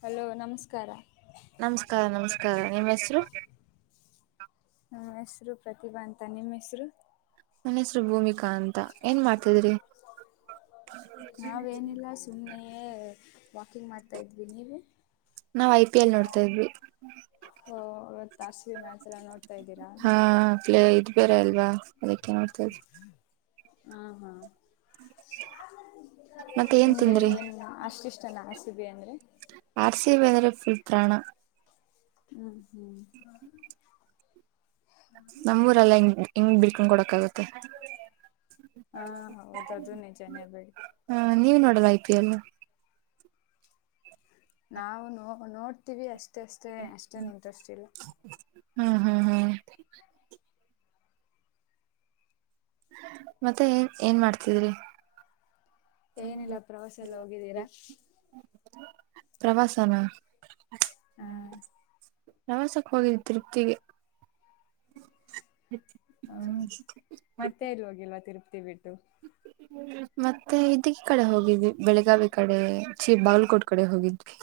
Hello ನಮಸ್ಕಾರ ನಮಸ್ಕಾರ ನಮಸ್ಕಾರ ನಿಮ್ಮ್ ಹೆಸರು ನಿಮ್ಮ ಹೆಸರು ಪ್ರತಿಭಾ ಅಂತ ನಿಮ್ಮ ಹೆಸರು ಮನುಸರು ಭೂಮಿಕಾ ಅಂತ ಏನ್ ಮಾಡ್ತಿದ್ರಿ ನಾ ವೇನಿಲ್ಲ ಸುಮ್ಮನೆಯೇ ವಾಕಿಂಗ್ ಮಾಡ್ತಾಯ ಇದ್ೀವಿ ನೀವು ನಾವ್ ಐ ಪಿ ಎಲ್ ನೋಡ್ತಾ ಇದ್ವಿ ಓ, ಇವತ್ತು ಆರ್ ಸಿ ಬಿ ಮ್ಯಾಚ್ ಎಲ್ಲ ನೋಡ್ತಾ ಇದ್ದೀರಾ ಹಾ ಪಲ ಬೇರ ಅಲ್ವಾ ಅದಕ್ಕೆೇ ನ ಮಾಡೋಡ್ತದೆ ಹಾ ಹಾ ಮತ್ತೆ ಏನ್ ನಿಂಗೆ ತಿಂದ್ರಿ ಏನ್ ಅಷ್ಟಿಷ್ಟ ನ ಸಿಿ ಅಂದ್ರೆ ಆಸಿ ವೇದರೆ ಫುಲ್ತ್ಾಣ ಹ್ಮ್ ಹ್ಮ್ ನಮ್ಮ್ ೂರೆಲ್ಲ ಹಂಗ ಹಂಗ್ ಬಿಡ್ಕೊಂಡ್ ಕೊಡಕ್ ಆಾಗತ್ತೆ ಹಾಂ ಹೌದು ಅದು ನಿಜನೇ ಬಿಡಿ ಹ ನೀವ್ ನೋಡಲ್ಲ ಐ ಪಿ ಎಲ್ಲ ನಾವು ನೋ ನೋಡ್ತೀವಿ ಅಷ್ಟೇ ಅಷ್ಟೆ ಅಷ್ಟೇ ಅಷ್ಟನು ಇಂಟ್ರೆಸ್ಟ್ ಇಲ್ಲ ಹ್ಮ್ ಹ್ಮ್ ಹ ಮತ್ತೆ ಏನ್ ಮಾಡ್ತಿದ್ರಿ ಏನಿಲ್ಲ ಪ್ರವಾಸ ಎಲ್ಲ ಹೋಗಿದ್ದೀರಾ ಪ್ರವಾಸನ ಹಾ ಪ್ರವಾಸಕ್ ಹೋಗಿದ್ವಿ ಮತ್ತೆ ಎಲ್ಲಿ ಹೋಗಿಲ್ವಾ ಹ್ಮ ತಿರುಪತಿ ಬಿಟ್ಟು ಮತ್ತೆ ಗಿ ಕಡೆ ಹೋಗಿದ್ವಿ ಬೆಳಗಾವಿ ಕಡೆ, ಚಿ ಬಾಗಲಕೋಟ್ ಕಡೆ ಹೋಗಿದ್ವಿ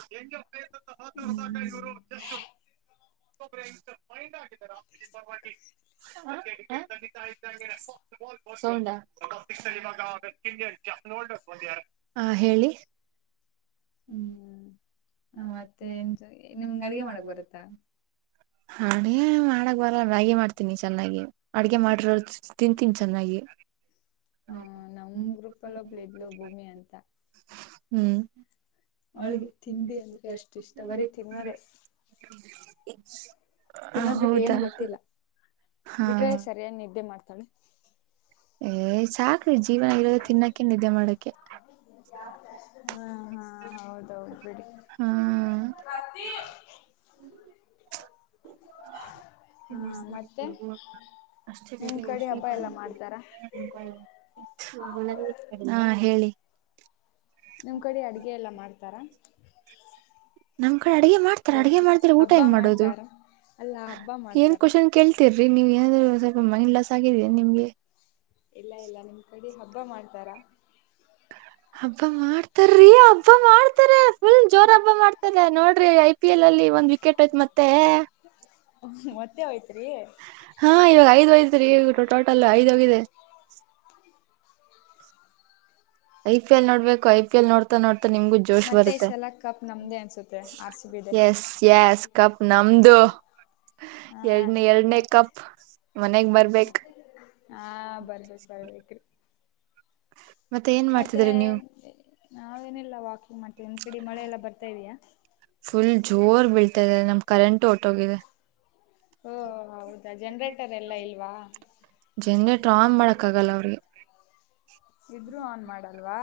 ಹ್ಞೂ [unintelligible] ಸೌಂಡಾ ಹೇಳಿ ಹ್ಮ ಹ ಮತ್ತೆನ್ ನಿಮಗೆ ಅಡಿಗೆ ಮಾಡಕ್ ಬರುತ್ತಾ ಅಡಿಗೆ ಮಾಡಕ್ ಬರಲ್ಲ. ಮ್ಯಾಗಿ ಮಾಡ್ತೀನಿ ಚೆನ್ನಾಗಿ, ಅಡ್ಗೆ ಮಾಡಿರೋದು ತಿಂತೀನಿ ಚೆನ್ನಾಗಿ ಹ್ಮ ಹ ನಮ್ ಗ್ರೂಪ್ ಅಲ್ಲ ಒಬ್ಳು ಇದ್ಲು ಭೂಮಿ ಅಂತ ಅವಳಿಗೆ ತಿಂಡಿ ಅಂದ್ರೆ ಅಷ್ಟು ಇಷ್ಟ ಬರೀ ತಿನ್ನೋದೇ ತಿನ್ನೋದ್ ಬಿಟ್ಟು ಏನು ಗೊತ್ತಿಲ್ಲ ಹಾ ಬಿಟ್ರೆ ಸರಿಯಾಗ್ ನಿದ್ದೆ ಮಾಡ್ತಾಳೆ ಏ ಸಾಕ್ರಿ ಜೀವನ ಇರೋದ ತಿನ್ನೋಕೆ ನಿದ್ದೆ ಮಾಡಕೆ ಹಾ ಹಾ ಹೌದೌದು ಬಿಡಿ ಹ್ಮ್ ಹಾ ಮತ್ತೆ ನಿಮ್ ಕಡೆ ಹಬ್ಬ ಎಲ್ಲ ಮಾಡ್ತಾರಾ [unintelligible] ಹಾ ಹೇಳಿ ನಿಮ್ ಕಡೆ ಅಡಗೆ ಎಲ್ಲ ಮಾಡ್ತಾರ ನಮ್ ಕಡೆ ಅಡ್ಗೆ ಮಾಡ್ತಾರ. ಅಡ್ಗೆ ಏತು ಮಾಡದಿರ ಊಟ ಹಬ್ಬ ಹೆಂಗ್ ಮಾಡೋದು? ಮಾಡ್ತಾರ ಅಲ್ಲ ಹಬ್ಬ ಏನ್ ಮಾಡ್ತಾರ ಕ್ವಶನ್ ಕೇಳ್ತೀರಿ ೀ ನೀವು ಏನಾದ್ರು ಸ್ವಲ್ಪ ಮೈಂಡ್ ಲಾಸ್ ಆಗಿದ್ಯಾ ನಿಮ್ಗೆ ಇಲ್ಲ ಇಲ್ಲ ನಿಮ್ ಕೈ ಅಡಿ ಹಬ್ಬ ಮಾಡ್ತಾರ ಹಬ್ಬಾ ಮಾಡ್ತ ಸರೀ ಹಬ್ಬ ಮಾಡ್ತಾರೆ ಫುಲ್ ಜೋರ ಹಬ್ಬ ಮಾಡ್ತಾರೆ ನೋಡ್ರಿ ಐ ಪಿ ಎಲ್ ಅಲ್ಲಿ ಒಂದ್ ಕೆಟ್ ಹೋಯ್ತ್ ಮತ್ತೆ ಮತ್ತೆ ಹೋಯ್ತಾ ಹಾ ಇವಾಗ ಐದ್ ಹೋಗತ್ರೀ, ಟೋಟಲ್ ಐದ್ ಹೋಗಿದೆ ಐ ಪಿ ಎಲ್ ನೋಡ್ಬೇಕು. ಐ ಪಿ ಎಲ್ ನೋಡ್ತಾ ನೋ ಮ ನಿಮಗು ಜೋಶ್ ಮತ್ತೆ ಈ ಬರುತ್ತೆ. ಸಲ ಕಪ್ ನಮ್ದೇ ಅನ್ಸುತ್ತೆ ಆರ್ ಸಿ ಬಿದೆ ಎಸ್, ಎಸ್, ಕಪ್ ನಮ್ದು. ಹಾ ಎರಡನೇ ನೀನ್ ಮ ಎರಡನೇ ಕಪ್ ಮನೆಗ್ ಬರ್ಬೇಕ್ ಹಾ ಬರ್ಬೇಕ ಬರ್ಬೇಕ್ರಿ ಮತ್ತೆ ಏನ್ ಮಾಡ್ತಿದೀರಿ ನೀವು ನಾವೇನಿಲ್ಲ ವಾಕ್ ಮತ್ತೆ ಇನ್ ಕಡಿ ಮಳೆ ಎಲ್ಲ ಬರ್ತಾ ಇದಯಾ ಫುಲ್ ಜೋರ್ ಬೀಳ್ತಾದೆ ನಮ ಕರೆಂಟ್ ಹೊಟ್ಟೋಗಿದೆ ಓ ಹೌದಾ ಜನ್ರ ಜನ್ರೇಟರ್ ಆಮ್ ಮಾಡಕ್ಗಲ್ಲ ಅವ್ರಿಗೆ ಇದ್ರೂ ಆನ್ ಮಾಡಲ್ವಾ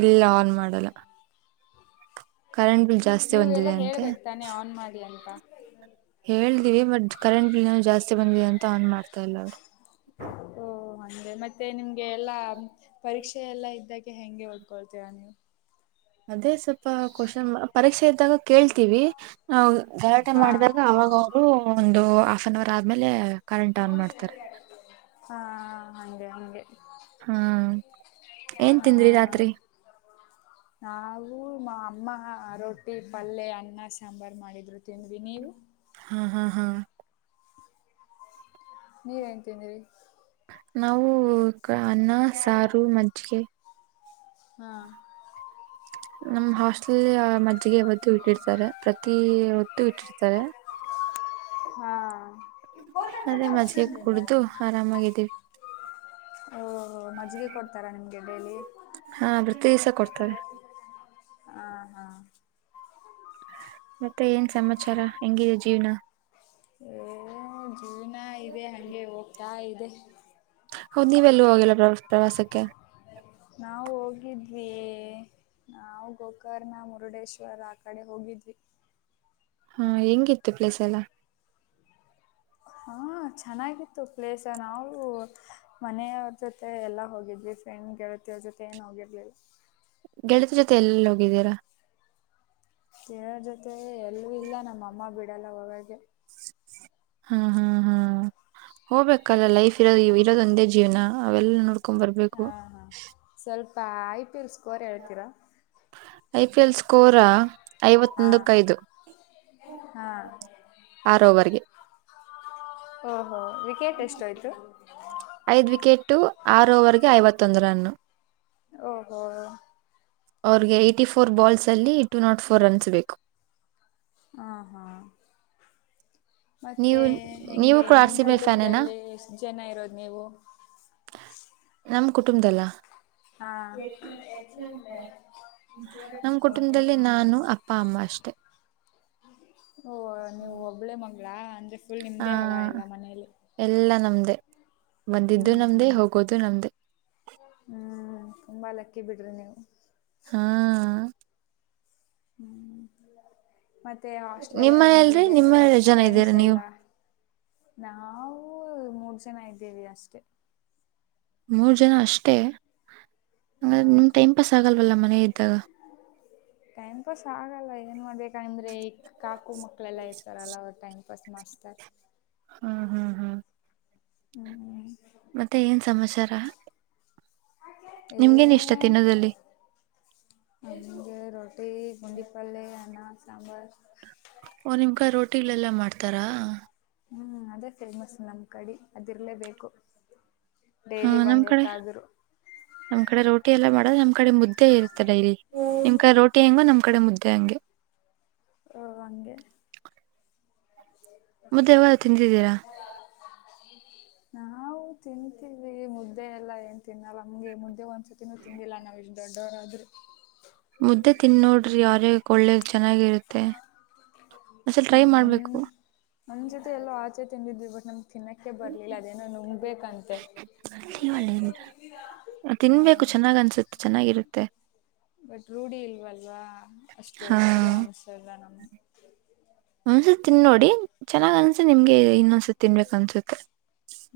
ಇಲ್ಲ ಆನ್ ಮಾಡಲ್ಲ ಕರೆಂಟ್ ಬಿಲ್ ಜಾಸ್ತಿ ನೀವು ಬಂದಿದೆ ಎಲ್ಲಾ ಅಂತೆ ಹೇಳ್ಬೇಕ ತಾನೆ ಆನ್ ಮಾಡಿ ಅಂತ ಹೇಳ್್ದಿವವಿ ಬಟ್ ಕರೆಂಟ್ ಬಿಲ್ ಜಾಸ್ತಿ ಬಂದಿದೆ ಅಂತ ಆನ್ ಮಾಡ್ತಾ ಇಲ್ಲ ಅವರು ಅಂದೆ ಮತ್ತೆ ನಿಮ್ಗೆ ಎಲ್ಲಾ ಪರೀಕ್ಷೆ ಎಲ್ಲ ಇದ್ದಾಗ ಹೆಂಗೆ ಹೊಳ್ಕೊಳ್ತೀರಾ ನೀವು ಮದೇ ಸ್ಪ್ಪ ಕಶಂ ಪರೀಕ್ಷೆ ಇದ್ದಾಗ ಕೇಳ್ತೀವಿ. ಹೌದು ಗಲಾಟೆ ಹಾ ಮಾಡಿದಾಗ ಅವಾಗವರು ಒಂದು ಆಸ್ ಆನ್ ಅವರ್ ಆದ್ಮೇಲೆ ಕರೆಂಟ್ ಆನ್ ಮಾಡ್ತಾರೆ. ಹಾ ಹಂಗೆ ಹ್ಮ ಏನ್ ತಿಂದ್ರಿ ರಾತ್ರಿ. ಹಾ ನಾವು ಮಾ ಅಮ್ಮ ಹಾ ರೊಟ್ಟಿ, ಪಲ್ಯ, ಅನ್ನ, ಸಾಂಬಾರ್ ಮಾಡಿದ್ರು ತಿಂದ್ವಿ ನೀವು. ಹಾ ಹಾ ಹಾ ನೀವೇನ್ ತಿಂದಿರಿ. ನಾವು ಅನ್ನ, ಸಾರು, ಮಜ್ಜಿಗೆ ಹ್ಮ ನಮ್ ಹಾಸ್ಟೇಲ್ ಆ ಮಜ್ಜಿಗೆ ಹೊತ್ತುಇಟ್ಟಿರ್ತಾರೆ ಪ್ರತಿ ಹೊತ್ತು ಇಟ್ಟಿರ್ತಾರೆ. ಹಾ ತಣ್ಣಗೆ ಮಜ್ಜೆಗೆ ಕೂಡ್ದು ಆರಾಮಾಗಿದ್ದೀವಿ. ಓಹೋ ಮಜ್ಜಿಗೆ ಕೊಡ್ತಾರಾ ನಿಮ್ಗೆ ಡೈಲಿ ಹಾ ಬ್ರತ್ತಿಸ ಕೊಡ್ತಾರೆ. ಆ ಹಾ ಮತ್ತೆ ಏನ್ ಸಮತ್. ಎಎ ಜೀವನಾ ಇದೆ ಹಂಗೆ ಹೋಗ್ತಾ ಇಲ್ಲ್. ಮತ್ತೆ ಹೌದ್ ನೀವೆಲ್ಲೂ ಹೋಗಿಲ್ಲಾ ಪ್ರವಾಸಕ್ಕೆ. ನಾವು ಹೋಗಿದ್ವಿ, ನಾವು ಗೋಕರ್ಣ ಮುರುಡೇಶ್ವರ್ ಆ ಕಡೆ ಹೋಗಿದ್ವಿ. ಹಾ ಹೆಂಗಿತ್ತು ಪ್ಲೇಸ್ ಎಲ್ಲಾ. ಹಾ ಚೆನ್ನಾಗಿತ್ತು ಪ್ಲೇಸ್ ನಾವು ಮನೆಯವ್ರ ಜೊತೆ ಎಲ್ಲ ಹೋಗಿದ್ವಿ. ಫ್ರೆಂಡ್ ಗೆಳತಿಯವ್ರ [unintelligible] ಜೊತೆ ಏನ್ ಹೋಗಿರ್ಲಲ್ಲಾ. ಗೆಳೆತಿ ಜೊತೆ ಎಲ್ಲ ಎಲ್ಲಿ ಹೋಗಿದ್ದೀರಾ. ಯಾರ್ ಜೊತೆ ಎಲ್ಲೂ ಇಲ್ಲಾ ನಮ್ಮ ಅಮ್ಮ ಬಿಟ್ಟ [unintelligible] ಹೋಗೋಕ್ಕೆ ಹಾ ಹಾ ಹಾ ಹಾ ಹೋಗ್ಬೇಕಲ್ಲ ಲೈಫ್ ಇರೋದು ಇರೋದ ಒಂದೇ ಜೀವನ ಅವೆಲ್ಲ ನೋಡ್ [unintelligible] ಬರ್ಬೇಕು. ಬಾಯ್ [unintelligible] [unintelligible] ಹೇಳ್ತೀರಾ. ಐಪಿಎಲ್ ಸ್ಕೋರಾ. ಹಾ ಐವತ್ತೊಂದಕ್ಕೈದು ಹಾ ಆರ್ ಓವರ್ ಗೆ ಓ ಓ ವಿಕೆಟ್ ಎಷ್ಟ್ ಆಯ್ತು. ಐದ್ ವಿಕೆಟು ಆರು ಓವರ್ಗೆ ಐವತ್ತೊಂದ್ ರನ್. ಓಹೋ ಅವ್ರಗೆ ಎಟಿ [unintelligible] ಫೋರ್ ಬಾಲ್ಸ್ ಅಲ್ಲಿ ಟೂ ನಾಟ್ ಫೋರ್ ರನ್ಸ್ ಬೇಕು. ಹ ಹಾ ನೀವು ಮತ್ತೆ ನೀವು ಹೆಂಗೆ ಕೂಡ ಆರ್ ನಿಮ್ ಸಿ ಬಿ ಫ್ಯಾನೇನಾ ಕುಟುಂಬದಲ್ಲಿ ಎಷ್ಟ ಜನ ಇರೋದು ನೀವು ನಮ್ ಕುಟುಂಬದಲ್ಲ ಹಾ ನಮ್ ಕುಟುಂಬದಲ್ಲಿ ನಾನು ಅಪ್ಪ ಅಮ್ಮ ಅಷ್ಟೇ ಓ ನೀವು ಒಬ್ಬಳೇ ಮಗ್ ಗಳ [unintelligible] ಹಾ ಎಲ್ಲಾ ನಮ್ದೇ ಹ್ಞೂ ಬಂದಿದ್ದು ಹ್ಞೂ ನಮ್ದೇ ಹೋಗೋದು ನಮ್ದೇ ತುಂಬಾ ಲಕ್ಕಿ ಬಿಡ್ರಿ ನೀವು ಹಾ ಹ್ಮ್ ಮತ್ತೆ ಹಾಸ್ಟೆಲ್ ಎಲ್ಲ ನಿಮ್ ಮನೇಲ್ರಿ ಹೆಂಗಿದೆ ನಿಮ್ಮ ಜನ ಫ್ರೆಂಡ್ಸ್ ಇದ್ದೀರಾ ನೀವು ಎಲ್ಲ ನಾವ್ - ಹ ಮೂರ್ ಜನ ಇದ್ದೇವಿ ಅಷ್ಟೇ ಮೂರ್ ಜನ ಅಷ್ಟೇ ಹಂಗಾದ್ರೆ ನಿಮ್ ಟೈಮ್ ಪಾಸ್ ಆಗಲ್ವಲ್ಲ ಮತ್ತ [unintelligible] ಇದ್ದಾಗ ಟೈಮ್ ಪಾಸ್ ಆಗಲ್ಲ ಏನ್ ಮಾಡ್ಬೇಕಂದ್ರೆ ಈ ಕಾಕು ಮಕ್ಕಳೆಲ್ಲ ಇರ್ತಾರೆ ಅಲ್ಲ [unintelligible] ಟೈಮ್ [unintelligible] ಹ್ಮ್ ಹ್ಮ್ ಹ್ಮ್ ಹ್ಮ್ ಮತ್ತೆ ಏನ್ ಸಮಾಚಾರ ಏ ನಿಮ್ಗೇನ್ ಇಷ್ಟ ತಿನ್ನೋದದಲ್ಲಿ ರಟಿ ಗುಂಡಿ ಪೆ ಅನಾ ಸಾಂಬಾರ್ ಓ ನಿಮ್ ಕಾಯ ರೋಟಿಲೆೆಲ್ಲಾ ಮಾಡ್ತಾರಾ ಹ್ಮ್ ಅದೇ ಫೇಮಸ್ ನಮ್ಮ್ ಕಡೆ ಅದಿರ್ಲೇಬೇಕು ಹಾ ನಮ್ ಕಡೆ ನಮ್ ಕಡೆ ರೋಟಿ ಎಲ್ಲ ಮಾಡ ನಮ್ಮ ಕಡೆ ಮುದ್ದೆ ಇರ್ತಲ್ಲ ಇಲ್ಲಿ ನಿಮ್ ಕ ರೋಟಿ ಹೆಂಗೋ ನಮ್ಮ ಕಡೆ ಮುದ್ದೆ [inaudible] ಓ ಹಂಗೆ ಮುದ್ದೆ ಯವತ್ತಾದರೂ ತಿಂದಿದ್ದೀರಾ ನಾವು ತಿಂತೀವಿ ಮುದ್ದೆ ಎಲ್ಲ ಏನ್ ತಿನ್ನಲ್ಲ ನಮ್ಗೆ ಮುದ್ದೆ ಒಂದ್ಸತಿನೂ ತಿಿಂದಿಲ್ಲ ನಾವ್ ಇಲ್ಲಿ ದೊಡ್ಡವರಾದ್ರರು ಮುದ್ದೆ ತಿನ್ ನೋಡ್ರಿ ಯಾರೇ ಒಳ್ಳೆ ಚೆನ್ನಾಗಿರುತ್ತೆ ಒಂದ್ಸಲ ಟ್ರೈ ಮಾಡ್ಬೇಕು ನನ್್ ಜೊತೆ ಎಲ್ಲೋ ಆಚೆ ತಿನ್ದಿದ್ವಿ ಬಟ್ ನಮ್ ತಿನ್ನಕ್ಕೆ ಬರ್ಲಿಲ್ಲ ಅದೇನೋ ನುಂಗ್ಬ್ಬೇಕು ಹ ತಿನ್ಬೇಕು ಚೆನ್ನಾಗ್ ಅನ್ಸುತ್ತೆ ಚೆನ್ನಾಗಿರುತ್ತೆ ಬಟ್ ರೂಢಿ ಇಲ್ವಲ್ಲ ಅಲ್ವಾ ಅಷ್ಟು ಚಲೋ ಅನ್ಸಲ್ಲ ನಮ್ ಒಂದ್ಸತ್ ನೋಡಿ ಚೆನ್ನ್ ಅನ್ಸೆ ನಿಮ್ಗೆ ಇನ್ನನ್ಸೆ ತಿನ್ಬೇಕ ಅನ್ಸುತ್ತೆ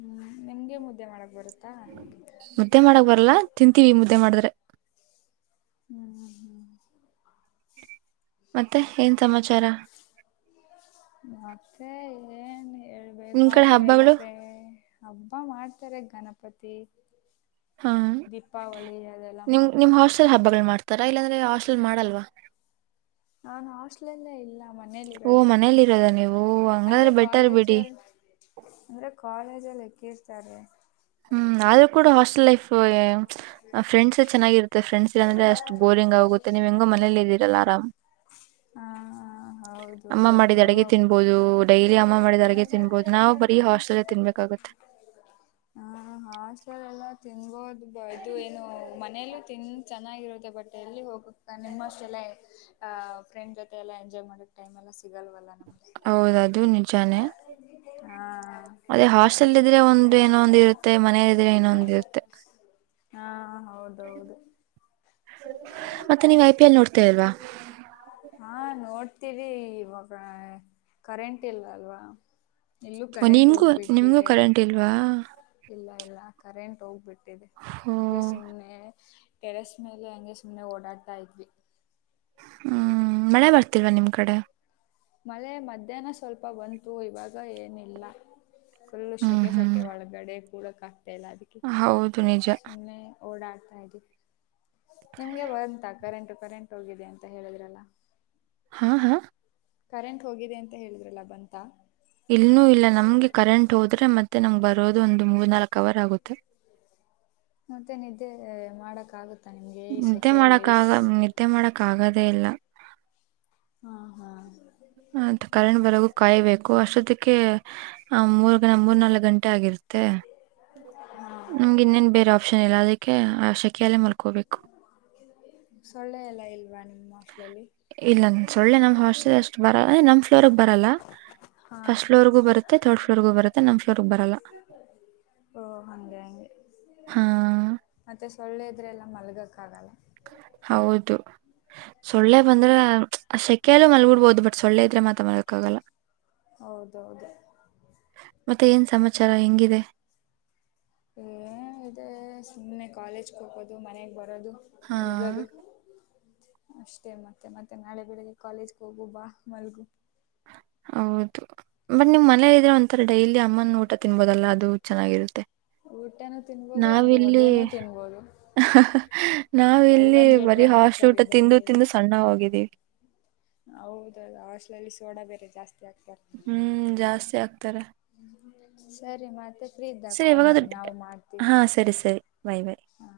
ಹ್ಮ್ ನಿಮ್ಗೆ ಮುದ್ದೆ ಮಾಡಕ್ ಬರುತ್ತೆ ಮುದ್ದೆ ಮಾಡಕ್ ಬರಲ್ಲ ತಿಂತೀವಿ ಮುದ್ದೆ ಮಾಡಿದ್ರೆ ಹ್ಮ್ ಹ್ಮ ಹ್ಮ್ ಮತ್ತೆ ಏನ್ ಸಮಾಚಾರ ಮತ್ತ ಹೇಳ್ಬೇಕು ನಿಮ್ ಕಡೆ ಹಾಸ್ಟ್ಲಲ್ ಎಲ್ಲ ಹಬ್ಬಗಳು ಫ್ರೇ ಹಬ್ಬ ಮಾಡ್ತಾರೆ ಗಣಪತಿ ಹಾ ದೀಪಾವಳಿ ಅದೆಲ್ಲ ನಿಮ್ ನಿಮ್ ಮಾಡ್ತಾರೆ ಹಾಸ್ಟೆಲ್ ಹಬ್ಬಗಳು ಮಾಡ್ತಾರಾ ಇಲ್ಲಾಂದ್ರೆ ಹಾಸ್ಟೆಲ್ ಮಾಡಲ್ವಾ ನಾನ್ ಹಾಸ್ಟ್ಲಲ್ಲೇ ಇಲ್ಲ ಮನೇಲಿ ಓ ಇರೋದು ಮನೇಲಿ ಇರೋದ ನೀವು ಅಂದ್ರೆ ಹಂಗಾದ್ರೆ ಬೆಟರ್ ಕಾಲೇಜ ಬಿಡಿ ಅಂದ್ರೆ ಕಾಲೇಜ್ ಮಲ್ಲ ಕೇಳ್ತಾರೆ ಸ್್ಲಿ್ ಸ ಫ್ರೆಂಡ್ಸ್ ಚೆನ್ನಾಗಿರುತ್ತೆ ಫ್ರೆಂಡ್ಸ್ ಇಲ್ಲಾಂದ್ರೆ ಅಷ್ಟು ಬೋರಿಂಗ್ ಆಗುತ್ತೆ ನೀವ್ ಹೆಂಗೋ ಮನೇಲಿ ಇದ್ದೀರಲ್ಲ ಆರಾಮ ಹೌದು ಅಮ್ಮ ಮಾಡಿದ ಬಟ್ಟು ಅಡಗೆ ತಿನ್ಬಹುದು ಡೈಲಿ ಅಮ್ಮ ಮಾಡಿದ ಅಡಗೆ ತಿನ್ಬಹುದು ನಾವವು ಬರೀ ಹಾಸ್ಟೆಲ್ ತಿನ್ಬೇಕಾಗುತ್ತೆ ಹ ಹಾಸ್ಟೆಲ್ ಎಲ್ಲ ತಿನ್ಬೋದು ಬು ಏನೋ ಮ ಮನೇಲ್ಲ ತಿಿಂದ ಚೆನ್ನಾಗಿರುತ್ತೆ ಬಟ್ ಎಲ್ಲಿ ಹೋಗ ನಿಮ್ಮಷ್ಟೆಲ್ಲ ಆಹ ಫ್ರಂಡ್ ಜೊತೆ ಎಲ್ಲ ಎಂಜಾಯ್ ಮಾಡಕ್ಟೈಮ್ ಎಲ್ಲ ಸಿಗಲ್ವ ನಮಕಾರ ಹೌದು ಅದು ನಿಜಾನೇ ಹಾ ಅದೇ ಹಾಸ್ಟೆಲ್ ಇದ್ರೆ ಒಂದು ಏನೋ ಒಂದ್ ಇರುತ್ತೆ ಮನೇಲಿ ಇದ್ರೆ ಏನೋ ಒಂದ್ [unintelligible] ಇರುತ್ತೆ ಹಾ ಹ ಹೌದೌದು ಮತ್ತೆ ನೀವ್ ಐ ಪಿ ಎಲ್ ನೋಡ್ತಾ ಇಲ್ವಾ ಹಾ ನೋಡ್ ಇದ್ದೀವಿ ಇವಾಗ ಕರೆಂಟ್ ಇಲ್ಲ ಅಲ್ವಾ ಇಲ್ಲೂ ಕರೆಂಟ್ ನಿಮ್ಗೂ ನಿಮ್ಗೂ ಹೋಗ್ಬಿಟ್ಟಿದೆ ಕರೆಂಟ್ ಇಲ್ವಾ ಆ ಕರೆಂಟ್ ಹೋಗ್ಬಿಡ್ತು ದೆ ಓ ಗೆ ಸುಮ್ನೆ ಟೆರೆಸ್ ಮೇಲೆ ಹಂಗೆ ಸುಮ್ಮನೆ ಓಡಾಡ್ತಾ ಇದ್ವಿ ಹ್ಮ್ ಮಳೆ ಬರ್ತಿಲ್ವಾ ನಿಮ್ ಕಡೆ ಮಳೆ ಮಧ್ಯಾಹ್ನ ಸ್ವಲ್ಪ ಬಂತು ಇವಾಗ ಏನಿಲ್ಲ ಫುಲ್ ಹ್ಮ್ ಶೆಕೆ ಹ್ಮ್ ಶೆಕೆ ಒಳಗಡೆ ಕೂಡ ಕ ಲದಕ್ಕೆ. ಹೌದು ನಿಜ ಸುಮ್ಮನೆ ಓಡಾ ತ್ದ ನಿಮ್ಗೆ ಬಂತ ಕರೆಂಟ್ ಕರೆಂಟ್ ಹೋಗಿದೆ ಅಂತ ಹೇಳಿದ್ರಲ್ಲ ಹಾ ಹಾ ಕರೆಂಟ್ ಹೋಗಿದೆ ಅಂತ ಹೇಳಿದ್ರಲ್ಲ ಬಂತ ಇಲ್ಲೂ ಇಲ್ಲ ನಮ್ಗೆ ಕರೆಂಟ್ ಹೋದ್ರೆ ಮತ್ತೆ ಮತ್ತೆ ನಮಗ್ ಬರೋದು ಒಂದು ಮೂರ್ ನಾಲ್ಕ ಅವರ್ ಆಗುತ್ತೆ ಮತ್ತೆ ನಿದ್ದೆ ಮಾಡಕ್ ಆಗುತ್ತ ನಿದ್ದೆ ಮಾಡಕ್ಕ ಆಗ ನಿದ್ದೆ ಮಾಡಕ್ ಆಗದೇ ಇಲ್ಲ ಹೌದ ಮತ್ ಕರೆಂಟ್ ಬರಗೂ ಕಾಯಿಬೇಕು. ಅಷ್ಟೊತ್ತ ಮೂರ್, ಮೂರ್ನಾಲ್ಕು ಗಂಟೆ ಆಗಿರುತ್ತೆ ಹಾಂ ಮತ್ತ ನಮಗೆ ಇನ್ನೇನ್ ಬೇರೆ ಆಪ್ಷನ್ ಇಲ್ಲ ಅದ ೆ ಆ ಶೆಕೆಯಲ್ಲೇ ಮಲ್ಕೋಬೇಕು ಸೊಳ್ಳೆ ಎಲ್ಲಾ ಇಲ್ವಾ ನಿಮ್ಮ ಹಾಸ್ಟ್ಲಲ್ಲಿ ಇಲ್ಲ ಸೊಳ್ಳೆ ನಮ ಹಾಸ್ಟೆಲ್ ಅಷ್ಟು ಬರ ನಮ್ ಫ್ಲೋರ್ ಬರಲ್ಲ ಹಾಂ ಫಸ್ಟ್ ಫ್ಲೋರ್ಗೂ ಬರುತ್ತೆ ಥರ್ಡ್ ಫ್ಲೋರ್ಗು ಬರುತ್ತೆ ನಮ ಫ್ಲೋರ್ ಬರಲ್ಲ ಓ ಹಾಗೆ ಹಾಗೆ ಹ ಸೊಳ್ಳೆದ್ರೆಲ್ಲ ಮಲ್ಗೋಕ್ಕಾಗಲ್ಲ ಹೌದು ಸೊಳ್ಳೆ ಹ್ಞೂ ಬಂದ್ರೆ ಕೆಲವು ಮಲ್ಗೂಡ್ಬೋದು ಬಟ್ ಸೊಳ್ಳೆ ಇದ್ರೆ ಮಾತಾೋಕ್ಕಾಗಲ್ಲ ಹೌದೌದು ಮತ್ತೆ ಏನ್ ಸಮಾಚಾರ ಹೆಂಗಿದೆ ಹ ಇೇ ಸುಮ್ಮ್ನೆ ಕಾಲೇಜ್ ಹೋಗೋದು ಮನೆಗ್ ಬ ದು ಹಾಂ ಮಳ್ಗದು ಅಷ್ಟೇ ಮತ್ತೆ ಮತ್ತೆ ನಾಳೆ ಬೆಳಿಗ್ಗೆ ಕಾಲೇಜ್ಗೆ ಹೋಗು ಬಾ ಮಲ್ಗು ಹೌದು ಬಟ್ ನಿಮ್ ಮನ ಇದ್ರೆ ಒಂಥರ ಡೈಲಿ ಅಮ್ಮನ ಊಟ ತಿನ್ಬೋದಲ್ಲಾ ಅದು ಚೆನ್ನಾಗಿರುತ್ತೆ ಊಟನೂ ತಿನ್ಬೋದು ಹಂಗೆ ನಾವಿಲ್ಲಿ ಒದೆನೂ ತಿನ್ಬೋದು ನಾವವು ಬೈ ಇಲ್ಲಿ ಒನ್ ಗೆಟ್ ಬರೀ ಒನ್ ಆಫರ್ ಹಾಸ್ಊಟ ತಿಂದು ಇದ್ದಂಗೆ ತಿಂದು ಇದು ಸಣ್ಣ ಹೋಗಿದ್ದೀವಿ ಹೌದೌದು ಆಷ್ಟಲಲ್ಲಿ ಸೋಡಾ ಬೇರೆ ಜಾಸ್ತಿ ಹಾಕ್ತಾರೆ ಹ್ಮ್ ಜಾಸ್ತಿ ಆಗ್ತಾರೆ ಸರಿ ಮತ್ತೆ ಫ್ರೀ ಇದ್ದಾಗ ಸರಿ ಕಾಲ್ ಇವಾಗ ಅದು ಮಾಡಿ ನಾವು ಮಾಡ್ತೀವಿ ಹಾ ಸರಿ ಸರಿ ಬಾಯ್ ಬಾಯ್. ಹ